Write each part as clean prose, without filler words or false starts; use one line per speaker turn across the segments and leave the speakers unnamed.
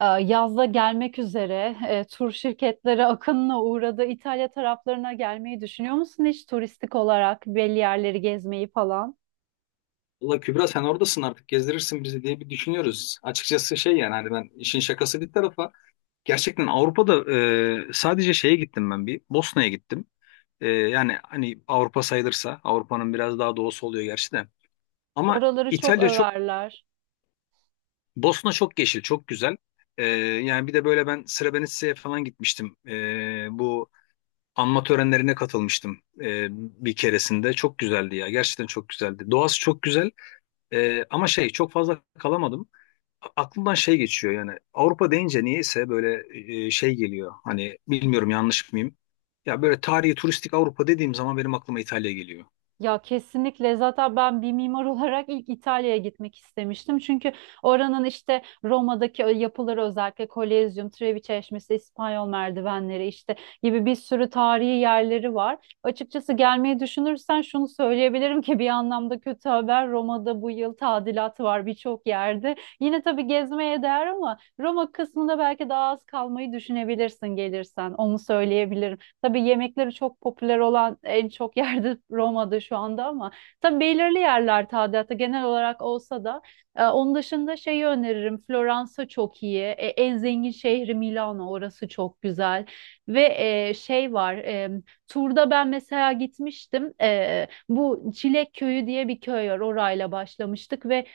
Yazda gelmek üzere tur şirketleri akınına uğradı. İtalya taraflarına gelmeyi düşünüyor musun hiç turistik olarak belli yerleri gezmeyi falan?
Valla Kübra sen oradasın artık gezdirirsin bizi diye bir düşünüyoruz. Açıkçası şey yani hani ben işin şakası bir tarafa gerçekten Avrupa'da, sadece şeye gittim ben bir Bosna'ya gittim. Yani hani Avrupa sayılırsa Avrupa'nın biraz daha doğusu oluyor gerçi de. Ama
Oraları çok
İtalya çok,
överler.
Bosna çok yeşil çok güzel. Yani bir de böyle ben Srebrenica'ya falan gitmiştim. Bu anma törenlerine katılmıştım bir keresinde. Çok güzeldi ya, gerçekten çok güzeldi. Doğası çok güzel. Ama şey, çok fazla kalamadım. Aklımdan şey geçiyor, yani Avrupa deyince niyeyse böyle şey geliyor. Hani bilmiyorum, yanlış mıyım? Ya böyle tarihi turistik Avrupa dediğim zaman benim aklıma İtalya geliyor.
Ya kesinlikle zaten ben bir mimar olarak ilk İtalya'ya gitmek istemiştim. Çünkü oranın işte Roma'daki o yapıları özellikle Kolezyum, Trevi Çeşmesi, İspanyol merdivenleri işte gibi bir sürü tarihi yerleri var. Açıkçası gelmeyi düşünürsen şunu söyleyebilirim ki bir anlamda kötü haber Roma'da bu yıl tadilat var birçok yerde. Yine tabii gezmeye değer ama Roma kısmında belki daha az kalmayı düşünebilirsin gelirsen onu söyleyebilirim. Tabii yemekleri çok popüler olan en çok yerde Roma'da şu anda ama tabii belirli yerler tadilatı genel olarak olsa da onun dışında şeyi öneririm. Floransa çok iyi. En zengin şehri Milano, orası çok güzel. Ve şey var, turda ben mesela gitmiştim. Bu Çilek Köyü diye bir köy var. Orayla başlamıştık ve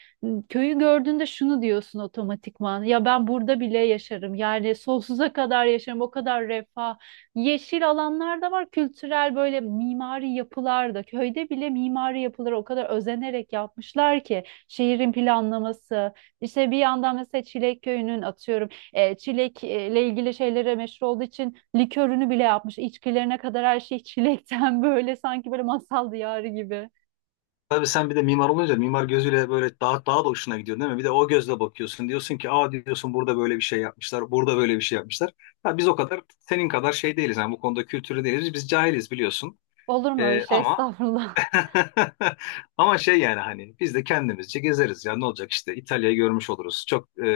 köyü gördüğünde şunu diyorsun otomatikman. Ya ben burada bile yaşarım. Yani sonsuza kadar yaşarım. O kadar refah. Yeşil alanlar da var, kültürel böyle mimari yapılar da. Köyde bile mimari yapıları o kadar özenerek yapmışlar ki şehrin planlaması. İşte bir yandan mesela Çilek Köyü'nün, atıyorum, çilekle ilgili şeylere meşhur olduğu için likörünü bile yapmış. İçkilerine kadar her şey çilekten, böyle sanki böyle masal diyarı gibi.
Tabii sen bir de mimar olunca mimar gözüyle böyle daha da hoşuna gidiyor değil mi? Bir de o gözle bakıyorsun. Diyorsun ki aa, diyorsun burada böyle bir şey yapmışlar. Burada böyle bir şey yapmışlar. Ya biz o kadar senin kadar şey değiliz. Yani bu konuda kültürlü değiliz. Biz cahiliz biliyorsun.
Olur mu öyle şey?
Ama
Estağfurullah.
ama şey yani hani biz de kendimizce gezeriz ya, ne olacak, işte İtalya'yı görmüş oluruz. Çok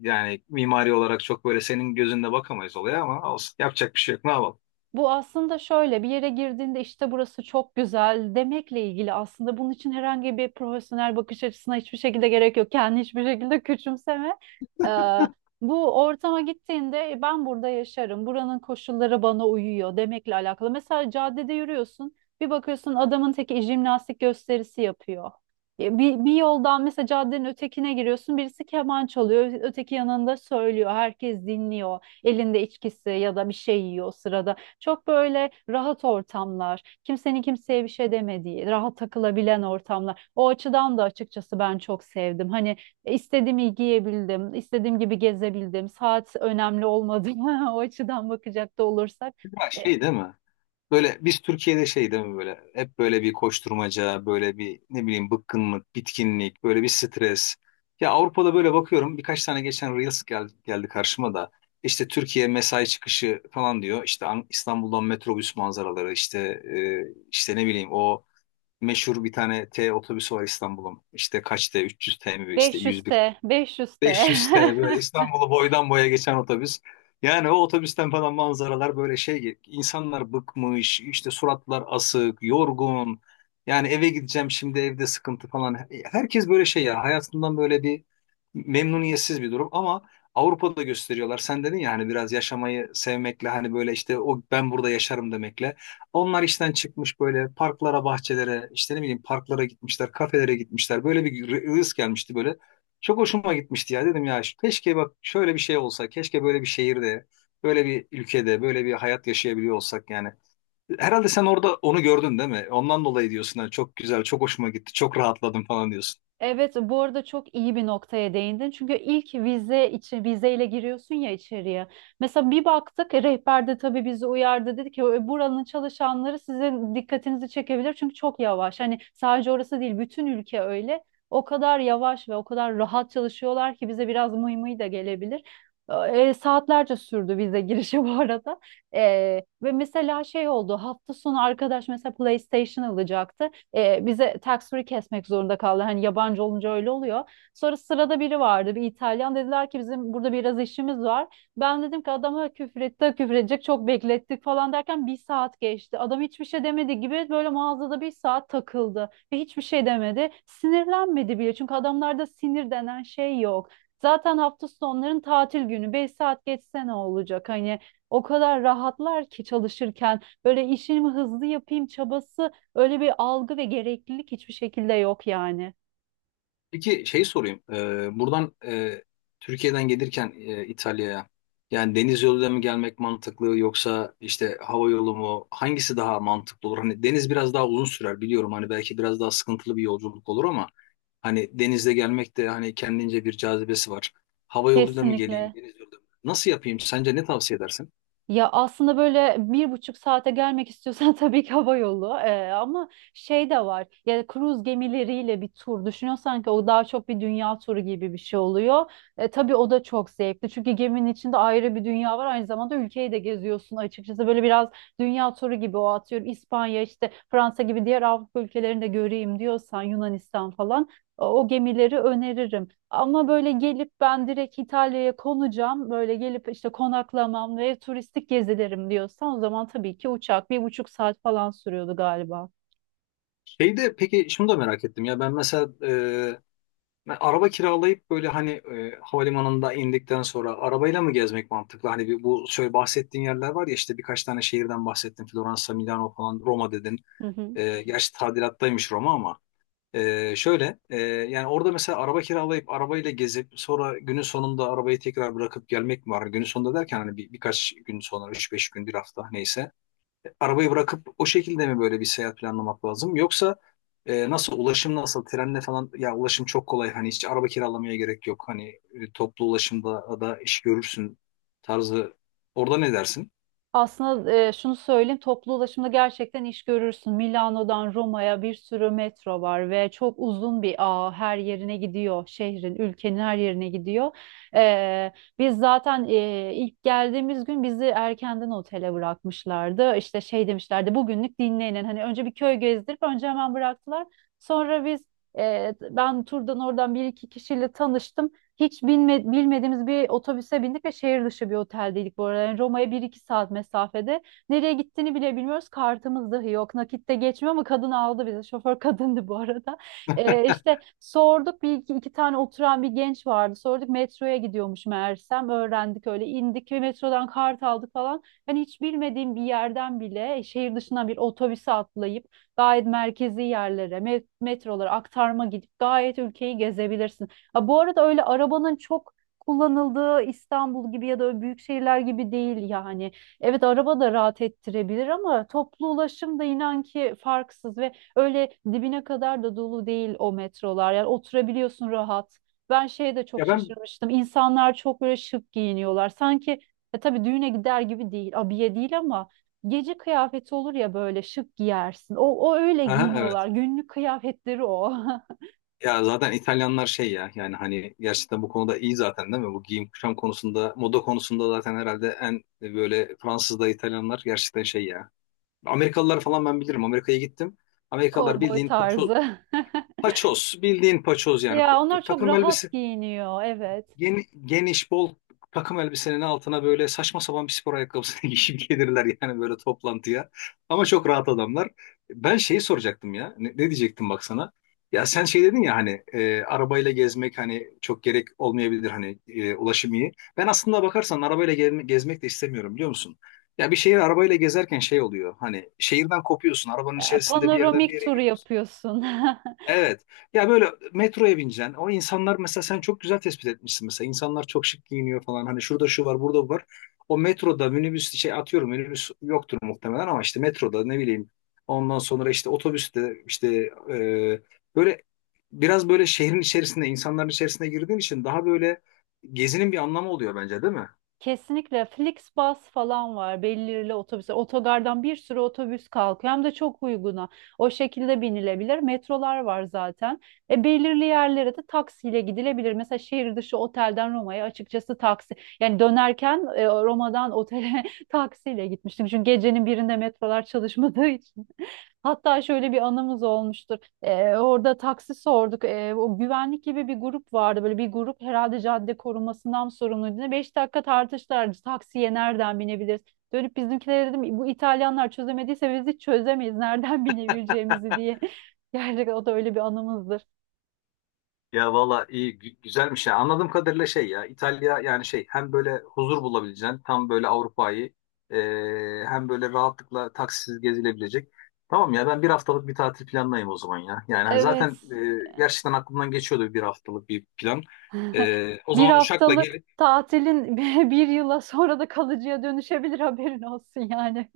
yani mimari olarak çok böyle senin gözünde bakamayız olaya, ama olsun, yapacak bir şey yok, ne yapalım.
Bu aslında şöyle, bir yere girdiğinde işte burası çok güzel demekle ilgili, aslında bunun için herhangi bir profesyonel bakış açısına hiçbir şekilde gerek yok. Kendini hiçbir şekilde küçümseme. Ee, Bu ortama gittiğinde ben burada yaşarım, buranın koşulları bana uyuyor" demekle alakalı. Mesela caddede yürüyorsun, bir bakıyorsun adamın teki jimnastik gösterisi yapıyor. Bir yoldan mesela caddenin ötekine giriyorsun, birisi keman çalıyor, öteki yanında söylüyor, herkes dinliyor, elinde içkisi ya da bir şey yiyor o sırada. Çok böyle rahat ortamlar, kimsenin kimseye bir şey demediği, rahat takılabilen ortamlar. O açıdan da açıkçası ben çok sevdim. Hani istediğimi giyebildim, istediğim gibi gezebildim. Saat önemli olmadı. O açıdan bakacak da olursak.
Ya
E,
şey değil mi? Böyle biz Türkiye'de şey değil mi, böyle hep böyle bir koşturmaca, böyle bir ne bileyim, bıkkınlık, bitkinlik, böyle bir stres. Ya Avrupa'da böyle bakıyorum, birkaç tane geçen Reels geldi karşıma da, işte Türkiye mesai çıkışı falan diyor, işte İstanbul'dan metrobüs manzaraları, işte e, işte ne bileyim o meşhur bir tane T otobüsü var İstanbul'un. İşte kaç T? 300 T mi? İşte 101
500T, 500T.
500 T böyle İstanbul'u boydan boya geçen otobüs. Yani o otobüsten falan manzaralar, böyle şey, insanlar bıkmış, işte suratlar asık, yorgun, yani eve gideceğim şimdi, evde sıkıntı falan, herkes böyle şey ya, hayatından böyle bir memnuniyetsiz bir durum. Ama Avrupa'da gösteriyorlar, sen dedin ya hani biraz yaşamayı sevmekle, hani böyle işte o ben burada yaşarım demekle, onlar işten çıkmış böyle parklara, bahçelere, işte ne bileyim parklara gitmişler, kafelere gitmişler, böyle bir rız gelmişti böyle, çok hoşuma gitmişti ya. Dedim ya keşke, bak şöyle bir şey olsa, keşke böyle bir şehirde, böyle bir ülkede, böyle bir hayat yaşayabiliyor olsak yani. Herhalde sen orada onu gördün değil mi? Ondan dolayı diyorsun ha, çok güzel, çok hoşuma gitti, çok rahatladım falan diyorsun.
Evet, bu arada çok iyi bir noktaya değindin. Çünkü ilk vize için, vizeyle giriyorsun ya içeriye. Mesela bir baktık, rehber de tabii bizi uyardı, dedi ki buranın çalışanları sizin dikkatinizi çekebilir çünkü çok yavaş. Hani sadece orası değil, bütün ülke öyle. O kadar yavaş ve o kadar rahat çalışıyorlar ki bize biraz mıy mıy da gelebilir. Saatlerce sürdü vize girişi bu arada. E, Ve mesela şey oldu, hafta sonu arkadaş mesela PlayStation alacaktı, bize tax free kesmek zorunda kaldı. Hani yabancı olunca öyle oluyor. Sonra sırada biri vardı, bir İtalyan, dediler ki bizim burada biraz işimiz var. Ben dedim ki adama küfür etti, küfür edecek, çok beklettik falan derken bir saat geçti. Adam hiçbir şey demedi, gibi böyle mağazada bir saat takıldı ve hiçbir şey demedi. Sinirlenmedi bile, çünkü adamlarda sinir denen şey yok. Zaten hafta sonların tatil günü, 5 saat geçse ne olacak, hani o kadar rahatlar ki çalışırken böyle işimi hızlı yapayım çabası, öyle bir algı ve gereklilik hiçbir şekilde yok yani.
Peki şey sorayım. Buradan Türkiye'den gelirken İtalya'ya, yani deniz yoluyla mı gelmek mantıklı, yoksa işte hava yolu mu? Hangisi daha mantıklı olur? Hani deniz biraz daha uzun sürer biliyorum. Hani belki biraz daha sıkıntılı bir yolculuk olur, ama hani denizle gelmek de hani kendince bir cazibesi var. Hava yoluyla mı geleyim,
Kesinlikle.
deniz yoluyla mı? Nasıl yapayım? Sence ne tavsiye edersin?
Ya aslında böyle 1,5 saate gelmek istiyorsan tabii ki hava yolu. Ama şey de var. Ya kruz gemileriyle bir tur düşünüyorsan, ki o daha çok bir dünya turu gibi bir şey oluyor. Tabii o da çok zevkli. Çünkü geminin içinde ayrı bir dünya var. Aynı zamanda ülkeyi de geziyorsun açıkçası. Böyle biraz dünya turu gibi o, atıyorum. İspanya işte, Fransa gibi diğer Avrupa ülkelerini de göreyim diyorsan, Yunanistan falan, o gemileri öneririm. Ama böyle gelip ben direkt İtalya'ya konacağım, böyle gelip işte konaklamam ve turistik gezilerim diyorsan, o zaman tabii ki uçak, 1,5 saat falan sürüyordu galiba.
Şeyde peki şunu da merak ettim ya, ben mesela, ben araba kiralayıp böyle hani havalimanında indikten sonra arabayla mı gezmek mantıklı? Hani bu şöyle bahsettiğin yerler var ya, işte birkaç tane şehirden bahsettin. Floransa, Milano falan, Roma dedin.
Hı hı.
Gerçi tadilattaymış Roma ama. Şöyle yani orada mesela araba kiralayıp arabayla gezip sonra günün sonunda arabayı tekrar bırakıp gelmek mi var? Günün sonunda derken hani birkaç gün sonra, üç beş gün, bir hafta, neyse, arabayı bırakıp o şekilde mi böyle bir seyahat planlamak lazım? Yoksa nasıl, ulaşım nasıl, trenle falan ya ulaşım çok kolay, hani hiç araba kiralamaya gerek yok, hani toplu ulaşımda da iş görürsün tarzı, orada ne dersin?
Aslında şunu söyleyeyim, toplu ulaşımda gerçekten iş görürsün. Milano'dan Roma'ya bir sürü metro var ve çok uzun bir ağ, her yerine gidiyor. Şehrin, ülkenin her yerine gidiyor. E, Biz zaten ilk geldiğimiz gün bizi erkenden otele bırakmışlardı. İşte şey demişlerdi, bugünlük dinlenin. Hani önce bir köy gezdirip, önce hemen bıraktılar. Sonra biz, ben turdan oradan bir iki kişiyle tanıştım. Hiç bilmediğimiz bir otobüse bindik ve şehir dışı bir oteldeydik bu arada. Yani Roma'ya bir iki saat mesafede. Nereye gittiğini bile bilmiyoruz. Kartımız dahi yok. Nakitte geçmiyor ama kadın aldı bizi. Şoför kadındı bu arada. İşte sorduk, iki tane oturan bir genç vardı. Sorduk, metroya gidiyormuş meğersem. Öğrendik, öyle indik ve metrodan kart aldık falan. Hani hiç bilmediğim bir yerden bile şehir dışına bir otobüse atlayıp gayet merkezi yerlere, metrolara aktarma gidip gayet ülkeyi gezebilirsin. Ha, bu arada öyle arabanın çok kullanıldığı İstanbul gibi ya da öyle büyük şehirler gibi değil yani. Evet, araba da rahat ettirebilir ama toplu ulaşım da inan ki farksız, ve öyle dibine kadar da dolu değil o metrolar. Yani oturabiliyorsun rahat. Ben şeye de çok
Ya ben,
şaşırmıştım. İnsanlar çok böyle şık giyiniyorlar. Sanki, tabii düğüne gider gibi değil, abiye değil, ama gece kıyafeti olur ya böyle şık giyersin. O öyle
aha,
giyiniyorlar.
evet.
Günlük kıyafetleri o.
Ya zaten İtalyanlar şey ya, yani hani gerçekten bu konuda iyi zaten değil mi? Bu giyim kuşam konusunda, moda konusunda zaten herhalde en böyle Fransız da, İtalyanlar gerçekten şey ya. Amerikalılar falan ben bilirim. Amerika'ya gittim. Amerikalılar
Kovboy
bildiğin paço,
tarzı.
paçoz, bildiğin paçoz yani.
Ya onlar çok
Takım elbise
rahat giyiniyor, evet.
geniş, bol takım elbisenin altına böyle saçma sapan bir spor ayakkabısını giyip gelirler yani böyle toplantıya. Ama çok rahat adamlar. Ben şeyi soracaktım ya. Ne diyecektim bak sana? Ya sen şey dedin ya hani arabayla gezmek hani çok gerek olmayabilir, hani ulaşım iyi. Ben aslında bakarsan arabayla gezmek de istemiyorum, biliyor musun? Ya bir şehir arabayla gezerken şey oluyor. Hani şehirden kopuyorsun. Arabanın içerisinde bir yerden bir
Panoramik
yere
tur
gidiyorsun.
yapıyorsun.
Evet. Ya böyle metroya bineceksin. O insanlar, mesela sen çok güzel tespit etmişsin mesela. İnsanlar çok şık giyiniyor falan. Hani şurada şu var, burada bu var. O metroda minibüs şey atıyorum, minibüs yoktur muhtemelen ama işte metroda ne bileyim. Ondan sonra işte otobüste işte e, böyle biraz böyle şehrin içerisinde, insanların içerisine girdiğin için daha böyle gezinin bir anlamı oluyor bence, değil mi?
Kesinlikle, Flixbus falan var. Belirli otobüsler. Otogardan bir sürü otobüs kalkıyor. Hem de çok uyguna. O şekilde binilebilir. Metrolar var zaten. Belirli yerlere de taksiyle gidilebilir. Mesela şehir dışı otelden Roma'ya açıkçası taksi. Yani dönerken, Roma'dan otele taksiyle gitmiştim. Çünkü gecenin birinde metrolar çalışmadığı için. Hatta şöyle bir anımız olmuştur. Orada taksi sorduk. O güvenlik gibi bir grup vardı. Böyle bir grup herhalde cadde korumasından sorumluydu. Ne, 5 dakika tartıştılar. Taksiye nereden binebiliriz? Dönüp bizimkilere dedim, bu İtalyanlar çözemediyse biz hiç çözemeyiz, nereden binebileceğimizi diye. Gerçekten o da öyle bir anımızdır.
Ya valla iyi, güzelmiş ya. Anladığım kadarıyla şey ya İtalya, yani şey hem böyle huzur bulabileceğin tam böyle Avrupa'yı, e, hem böyle rahatlıkla taksisiz gezilebilecek. Tamam ya, ben bir haftalık bir tatil planlayayım o zaman ya. Yani hani
Evet.
zaten gerçekten aklımdan geçiyordu bir haftalık bir plan. O
Bir
zaman uçakla
haftalık
gelip
tatilin bir yıla, sonra da kalıcıya dönüşebilir, haberin olsun yani.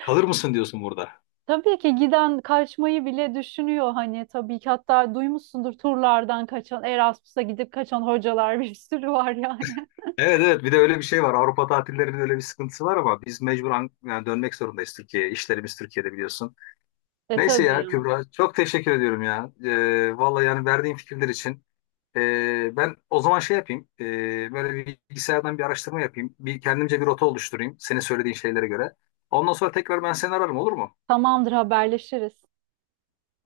kalır mısın diyorsun burada.
Tabii ki giden kaçmayı bile düşünüyor hani, tabii ki, hatta duymuşsundur, turlardan kaçan, Erasmus'a gidip kaçan hocalar bir sürü var yani.
Evet evet, bir de öyle bir şey var. Avrupa tatillerinin öyle bir sıkıntısı var ama biz mecbur, yani dönmek zorundayız Türkiye'ye. İşlerimiz Türkiye'de biliyorsun. Neyse
Tabii
ya
yani.
Kübra, çok teşekkür ediyorum ya. Vallahi yani, verdiğin fikirler için. Ben o zaman şey yapayım, böyle bir bilgisayardan bir araştırma yapayım. Bir kendimce bir rota oluşturayım senin söylediğin şeylere göre. Ondan sonra tekrar ben seni ararım, olur mu?
Tamamdır, haberleşiriz.